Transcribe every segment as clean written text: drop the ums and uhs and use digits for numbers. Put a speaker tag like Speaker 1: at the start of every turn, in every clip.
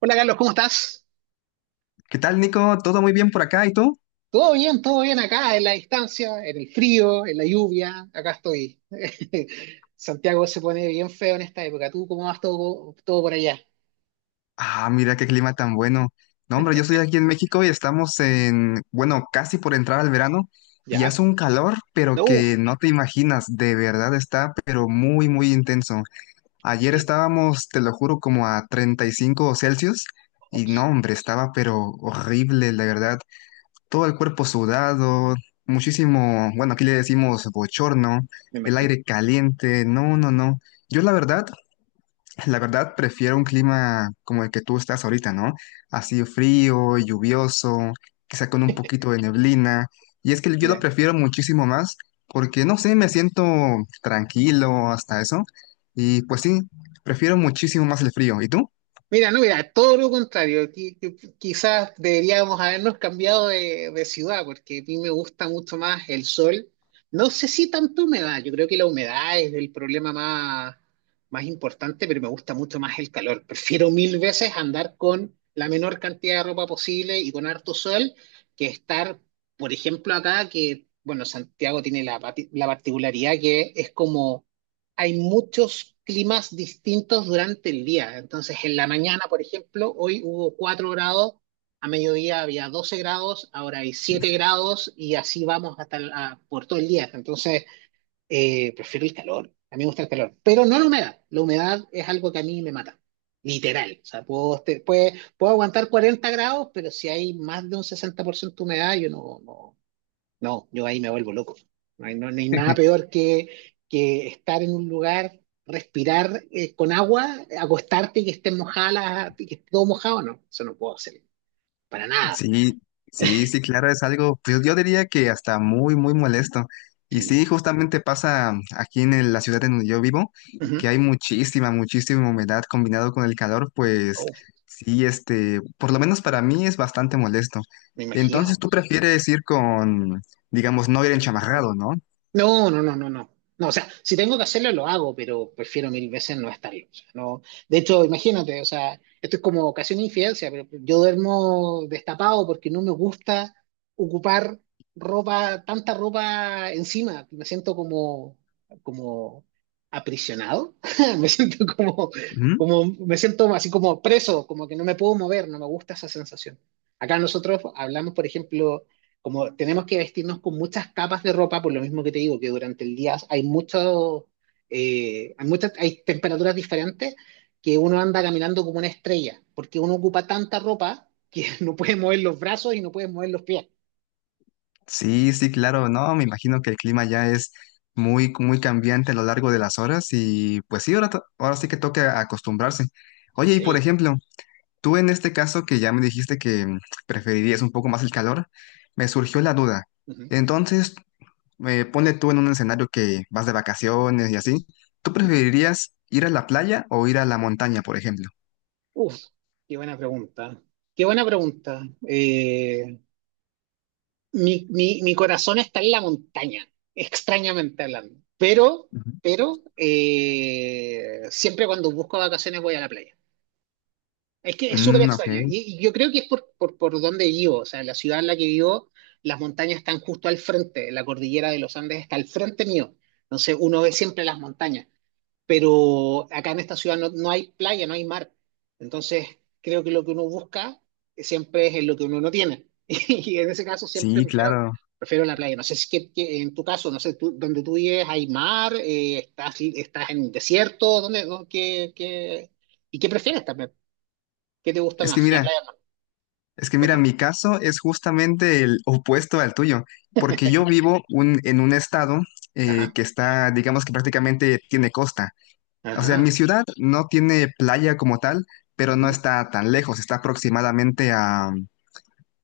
Speaker 1: Hola Carlos, ¿cómo estás?
Speaker 2: ¿Qué tal, Nico? ¿Todo muy bien por acá? ¿Y tú?
Speaker 1: Todo bien acá, en la distancia, en el frío, en la lluvia, acá estoy. Santiago se pone bien feo en esta época. ¿Tú cómo vas todo, todo por allá?
Speaker 2: Ah, mira qué clima tan bueno. No, hombre, yo estoy aquí en México y estamos en, bueno, casi por entrar al verano y
Speaker 1: ¿Ya?
Speaker 2: hace un calor, pero
Speaker 1: No, uf,
Speaker 2: que no te imaginas, de verdad está, pero muy, muy intenso. Ayer
Speaker 1: qué-
Speaker 2: estábamos, te lo juro, como a 35 °C y no,
Speaker 1: ups,
Speaker 2: hombre, estaba pero horrible, la verdad. Todo el cuerpo sudado, muchísimo, bueno, aquí le decimos bochorno,
Speaker 1: me
Speaker 2: el
Speaker 1: imagino.
Speaker 2: aire caliente, no, no, no. Yo la verdad La verdad, prefiero un clima como el que tú estás ahorita, ¿no? Así frío, lluvioso, quizá con un poquito de neblina. Y es que yo lo prefiero muchísimo más porque, no sé, me siento tranquilo hasta eso. Y pues sí, prefiero muchísimo más el frío. ¿Y tú?
Speaker 1: Mira, no, mira, todo lo contrario. Quizás deberíamos habernos cambiado de ciudad, porque a mí me gusta mucho más el sol. No sé si tanto humedad, yo creo que la humedad es el problema más importante, pero me gusta mucho más el calor. Prefiero mil veces andar con la menor cantidad de ropa posible y con harto sol que estar, por ejemplo, acá, que, bueno, Santiago tiene la particularidad que es como hay muchos climas distintos durante el día. Entonces, en la mañana, por ejemplo, hoy hubo 4 grados, a mediodía había 12 grados, ahora hay 7 grados y así vamos hasta por todo el día. Entonces, prefiero el calor, a mí me gusta el calor, pero no la humedad. La humedad es algo que a mí me mata. Literal, o sea, puedo aguantar 40 grados, pero si hay más de un 60% de humedad, yo no, no, no, yo ahí me vuelvo loco. No hay nada peor que estar en un lugar, respirar con agua, acostarte y que esté mojada, y que esté todo mojado, no. Eso no puedo hacer. Para nada.
Speaker 2: Sí, sí, sí, claro, es algo, pues yo diría que hasta muy, muy molesto. Y
Speaker 1: Sí.
Speaker 2: sí, justamente pasa aquí la ciudad en donde yo vivo,
Speaker 1: Ujú.
Speaker 2: que hay muchísima, muchísima humedad combinado con el calor, pues
Speaker 1: Oh,
Speaker 2: sí, este, por lo menos para mí es bastante molesto.
Speaker 1: me
Speaker 2: Entonces,
Speaker 1: imagino.
Speaker 2: ¿tú prefieres ir con, digamos, no ir enchamarrado, no?
Speaker 1: No, no, no, no, no. No, o sea, si tengo que hacerlo, lo hago, pero prefiero mil veces no estarlo. O sea, no. De hecho, imagínate, o sea, esto es como casi una infidencia, pero yo duermo destapado porque no me gusta ocupar ropa, tanta ropa encima. Me siento como aprisionado. Me siento como,
Speaker 2: Ujú.
Speaker 1: me siento así como preso, como que no me puedo mover, no me gusta esa sensación. Acá nosotros hablamos, por ejemplo, como tenemos que vestirnos con muchas capas de ropa, por lo mismo que te digo, que durante el día hay mucho, hay muchas, hay temperaturas diferentes, que uno anda caminando como una estrella, porque uno ocupa tanta ropa que no puede mover los brazos y no puede mover los pies.
Speaker 2: Sí, sí, claro, no, me imagino que el clima ya es muy, muy cambiante a lo largo de las horas y pues sí, ahora, ahora sí que toca acostumbrarse. Oye, y por
Speaker 1: Sí.
Speaker 2: ejemplo, tú en este caso que ya me dijiste que preferirías un poco más el calor, me surgió la duda.
Speaker 1: Ujú,
Speaker 2: Entonces, ponle tú en un escenario que vas de vacaciones y así, ¿tú
Speaker 1: ujú.
Speaker 2: preferirías ir a la playa o ir a la montaña, por ejemplo?
Speaker 1: Uf, qué buena pregunta. Qué buena pregunta. Mi corazón está en la montaña, extrañamente hablando. Pero,
Speaker 2: Ujú.
Speaker 1: pero, eh, siempre cuando busco vacaciones voy a la playa. Es que es súper
Speaker 2: Mm, ok,
Speaker 1: extraño. Y yo creo que es por donde vivo, o sea, la ciudad en la que vivo, las montañas están justo al frente, la cordillera de los Andes está al frente mío. Entonces uno ve siempre las montañas, pero acá en esta ciudad no hay playa, no hay mar. Entonces creo que lo que uno busca siempre es en lo que uno no tiene. Y en ese caso siempre
Speaker 2: sí,
Speaker 1: prefiero,
Speaker 2: claro.
Speaker 1: prefiero la playa. No sé si que en tu caso, no sé, donde tú vives hay mar, estás en desierto, ¿y qué prefieres también? ¿Qué te gusta
Speaker 2: Es que
Speaker 1: más? ¿La
Speaker 2: mira,
Speaker 1: playa o no?
Speaker 2: es que mira,
Speaker 1: Cuéntame.
Speaker 2: mi caso es justamente el opuesto al tuyo, porque yo vivo en un estado
Speaker 1: Ajá,
Speaker 2: que está, digamos que prácticamente tiene costa. O sea, mi
Speaker 1: ajá.
Speaker 2: ciudad no tiene playa como tal, pero no
Speaker 1: Ujú.
Speaker 2: está tan lejos, está aproximadamente a,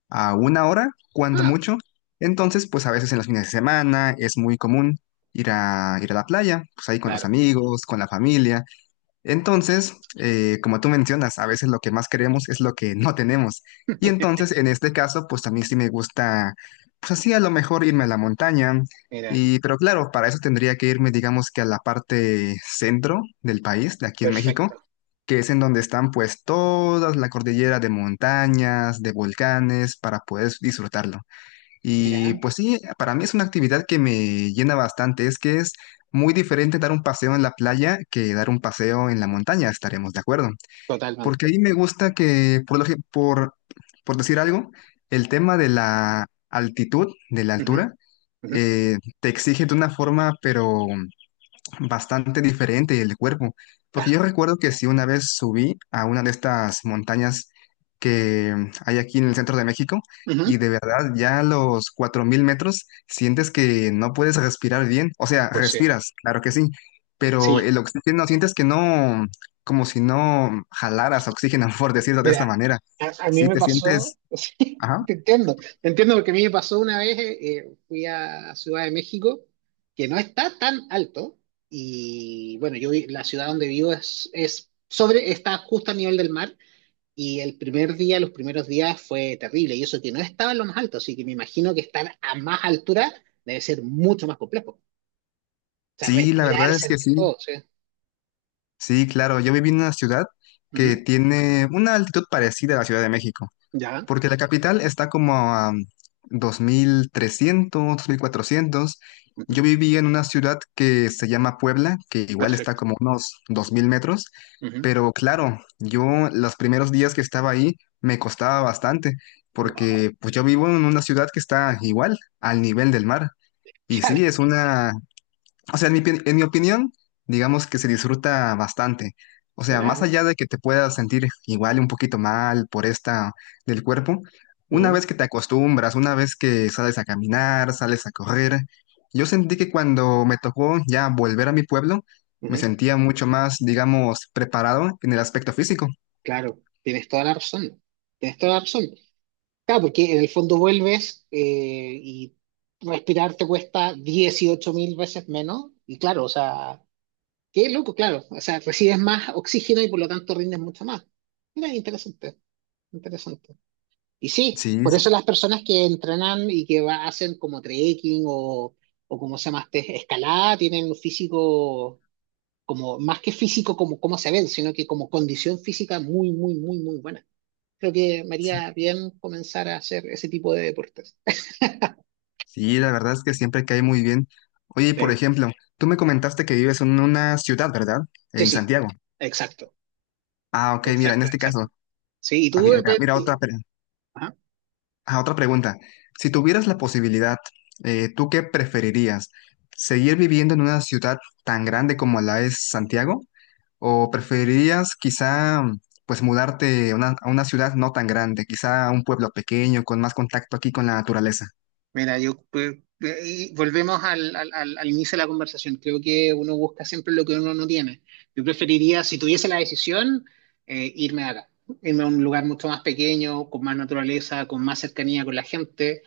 Speaker 2: a una hora, cuando
Speaker 1: Ah,
Speaker 2: mucho. Entonces, pues a veces en los fines de semana es muy común ir a la playa, pues ahí con los
Speaker 1: claro.
Speaker 2: amigos, con la familia. Entonces, como tú mencionas, a veces lo que más queremos es lo que no tenemos. Y entonces, en este caso, pues a mí sí me gusta, pues así a lo mejor irme a la montaña.
Speaker 1: Mira,
Speaker 2: Pero claro, para eso tendría que irme, digamos que a la parte centro del país, de aquí en México,
Speaker 1: perfecto.
Speaker 2: que es en donde están pues toda la cordillera de montañas, de volcanes, para poder disfrutarlo. Y
Speaker 1: Mira,
Speaker 2: pues sí, para mí es una actividad que me llena bastante. Es que es muy diferente dar un paseo en la playa que dar un paseo en la montaña, estaremos de acuerdo. Porque
Speaker 1: totalmente.
Speaker 2: ahí me gusta que, por, lo gen- por decir algo, el tema de la altitud, de la
Speaker 1: Ujú,
Speaker 2: altura,
Speaker 1: ujú,
Speaker 2: te exige de una forma, pero bastante diferente el cuerpo, porque
Speaker 1: claro.
Speaker 2: yo recuerdo que sí una vez subí a una de estas montañas que hay aquí en el centro de México y
Speaker 1: Ujú,
Speaker 2: de verdad ya a los 4000 metros sientes que no puedes respirar bien, o sea,
Speaker 1: pues sí.
Speaker 2: respiras, claro que sí, pero
Speaker 1: Sí.
Speaker 2: el oxígeno sientes que no, como si no jalaras oxígeno, por decirlo de esta
Speaker 1: Mira,
Speaker 2: manera,
Speaker 1: a mí
Speaker 2: sí
Speaker 1: me
Speaker 2: te
Speaker 1: pasó,
Speaker 2: sientes,
Speaker 1: sí,
Speaker 2: ajá,
Speaker 1: te entiendo porque a mí me pasó una vez, fui a Ciudad de México, que no está tan alto, y bueno, la ciudad donde vivo está justo a nivel del mar. Y el primer día, los primeros días fue terrible, y eso que no estaba en lo más alto, así que me imagino que estar a más altura debe ser mucho más complejo. O sea,
Speaker 2: sí, la
Speaker 1: respirar,
Speaker 2: verdad es que
Speaker 1: sentir
Speaker 2: sí,
Speaker 1: todo, sí.
Speaker 2: sí, claro, yo viví en una ciudad
Speaker 1: Ujú,
Speaker 2: que tiene una altitud parecida a la Ciudad de México.
Speaker 1: ya,
Speaker 2: Porque la capital está como a 2300, 2400. Yo
Speaker 1: ujú,
Speaker 2: vivía en una ciudad que se llama Puebla, que igual está
Speaker 1: perfecto.
Speaker 2: como unos 2000 metros,
Speaker 1: Ujú.
Speaker 2: pero claro, yo los primeros días que estaba ahí me costaba bastante,
Speaker 1: Wow,
Speaker 2: porque pues yo vivo en una ciudad que está igual al nivel del mar. Y
Speaker 1: claro,
Speaker 2: sí, es una o sea, en mi opinión, digamos que se disfruta bastante. O sea,
Speaker 1: mira,
Speaker 2: más allá de que te puedas sentir igual un poquito mal por esta del cuerpo, una
Speaker 1: ujú,
Speaker 2: vez que te acostumbras, una vez que sales a caminar, sales a correr, yo sentí que cuando me tocó ya volver a mi pueblo, me
Speaker 1: ujú,
Speaker 2: sentía mucho más, digamos, preparado en el aspecto físico.
Speaker 1: claro, tienes toda la razón, tienes toda la razón. Claro, porque en el fondo vuelves y respirar te cuesta 18.000 veces menos, y claro, o sea, qué loco, claro. O sea, recibes más oxígeno y por lo tanto rindes mucho más. Mira, interesante, interesante. Y sí,
Speaker 2: Sí,
Speaker 1: por eso las personas que entrenan y que hacen como trekking o como se llama, este, escalada, tienen un físico como, más que físico como cómo se ven, sino que como condición física muy, muy, muy, muy buena. Creo que me
Speaker 2: sí,
Speaker 1: haría bien comenzar a hacer ese tipo de deportes.
Speaker 2: sí, la verdad es que siempre cae muy bien. Oye, y por
Speaker 1: Sí.
Speaker 2: ejemplo, tú me comentaste que vives en una ciudad, ¿verdad?
Speaker 1: Sí,
Speaker 2: En
Speaker 1: sí,
Speaker 2: Santiago.
Speaker 1: exacto,
Speaker 2: Ah, ok, mira, en
Speaker 1: exacto,
Speaker 2: este
Speaker 1: exacto.
Speaker 2: caso,
Speaker 1: Sí, y
Speaker 2: ah,
Speaker 1: tú,
Speaker 2: mira, mira,
Speaker 1: pues,
Speaker 2: mira
Speaker 1: ajá.
Speaker 2: otra pregunta. Si tuvieras la posibilidad, ¿tú qué preferirías? ¿Seguir viviendo en una ciudad tan grande como la es Santiago? ¿O preferirías quizá pues mudarte a una ciudad no tan grande, quizá a un pueblo pequeño con más contacto aquí con la naturaleza?
Speaker 1: Mira, yo y volvemos al inicio de la conversación. Creo que uno busca siempre lo que uno no tiene. Yo preferiría, si tuviese la decisión, irme de acá, irme a un lugar mucho más pequeño, con más naturaleza, con más cercanía con la gente,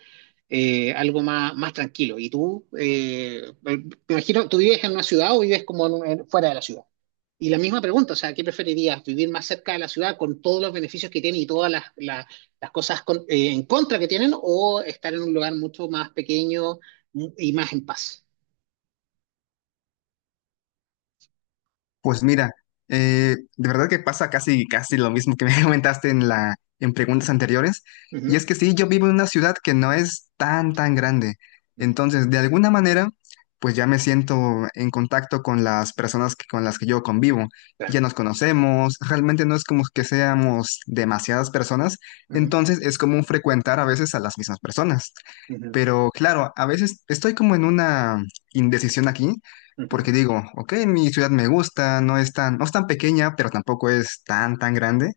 Speaker 1: algo más tranquilo. ¿Y tú? Me imagino, ¿tú vives en una ciudad o vives como en fuera de la ciudad? Y la misma pregunta, o sea, ¿qué preferirías? ¿Vivir más cerca de la ciudad con todos los beneficios que tiene y todas las las cosas en contra que tienen o estar en un lugar mucho más pequeño y más en paz.
Speaker 2: Pues mira, de verdad que pasa casi, casi lo mismo que me comentaste en preguntas anteriores. Y
Speaker 1: Ujú,
Speaker 2: es que sí, yo vivo en una ciudad que no es tan, tan grande.
Speaker 1: ujú,
Speaker 2: Entonces, de alguna manera, pues ya me siento en contacto con las personas con las que yo convivo. Ya
Speaker 1: claro.
Speaker 2: nos conocemos, realmente no es como que seamos demasiadas personas.
Speaker 1: Ujú,
Speaker 2: Entonces, es común frecuentar a veces a las mismas personas.
Speaker 1: ujú,
Speaker 2: Pero claro, a veces estoy como en una indecisión aquí
Speaker 1: ujú,
Speaker 2: porque digo, ok, mi ciudad me gusta, no es tan pequeña, pero tampoco es tan, tan grande.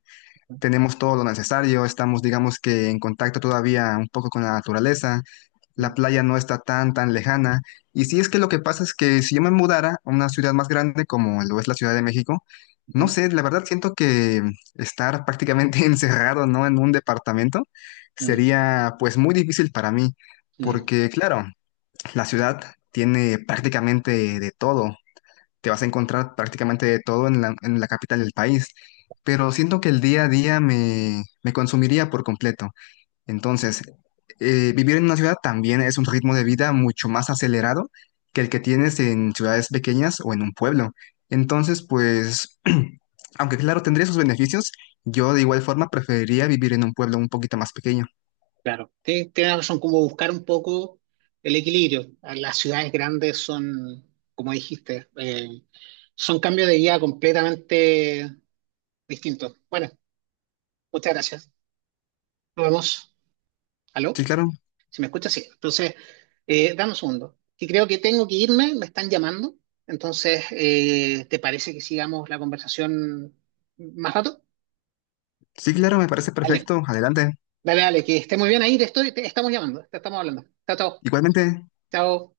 Speaker 2: Tenemos todo lo necesario, estamos, digamos que en contacto todavía un poco con la naturaleza, la
Speaker 1: ujú,
Speaker 2: playa no está tan, tan lejana. Y si es que lo que pasa es que si yo me mudara a una ciudad más grande como lo es la Ciudad de México, no
Speaker 1: ujú,
Speaker 2: sé, la verdad siento que estar prácticamente encerrado, ¿no? En un departamento
Speaker 1: mm,
Speaker 2: sería pues muy difícil para mí,
Speaker 1: mm,
Speaker 2: porque claro, la ciudad tiene prácticamente de todo. Te vas a encontrar prácticamente de todo en la capital del país, pero siento que el día a día me consumiría por completo. Entonces, vivir en una ciudad también es un ritmo de vida mucho más acelerado que el que tienes en ciudades pequeñas o en un pueblo. Entonces, pues, aunque claro, tendría sus beneficios, yo de igual forma preferiría vivir en un pueblo un poquito más pequeño.
Speaker 1: claro. Tienes razón, como buscar un poco el equilibrio. Las ciudades grandes son, como dijiste, son cambios de vida completamente distintos. Bueno, muchas gracias. Nos vemos.
Speaker 2: Sí,
Speaker 1: ¿Aló?
Speaker 2: claro,
Speaker 1: Si me escuchas, sí. Entonces, dame un segundo. Que creo que tengo que irme, me están llamando. Entonces, ¿te parece que sigamos la conversación más rato?
Speaker 2: sí, claro, me parece
Speaker 1: Dale,
Speaker 2: perfecto. Adelante.
Speaker 1: dale, dale, que esté muy bien ahí, te estoy, te estamos llamando, te estamos hablando. Chao, chao.
Speaker 2: Igualmente.
Speaker 1: Chao.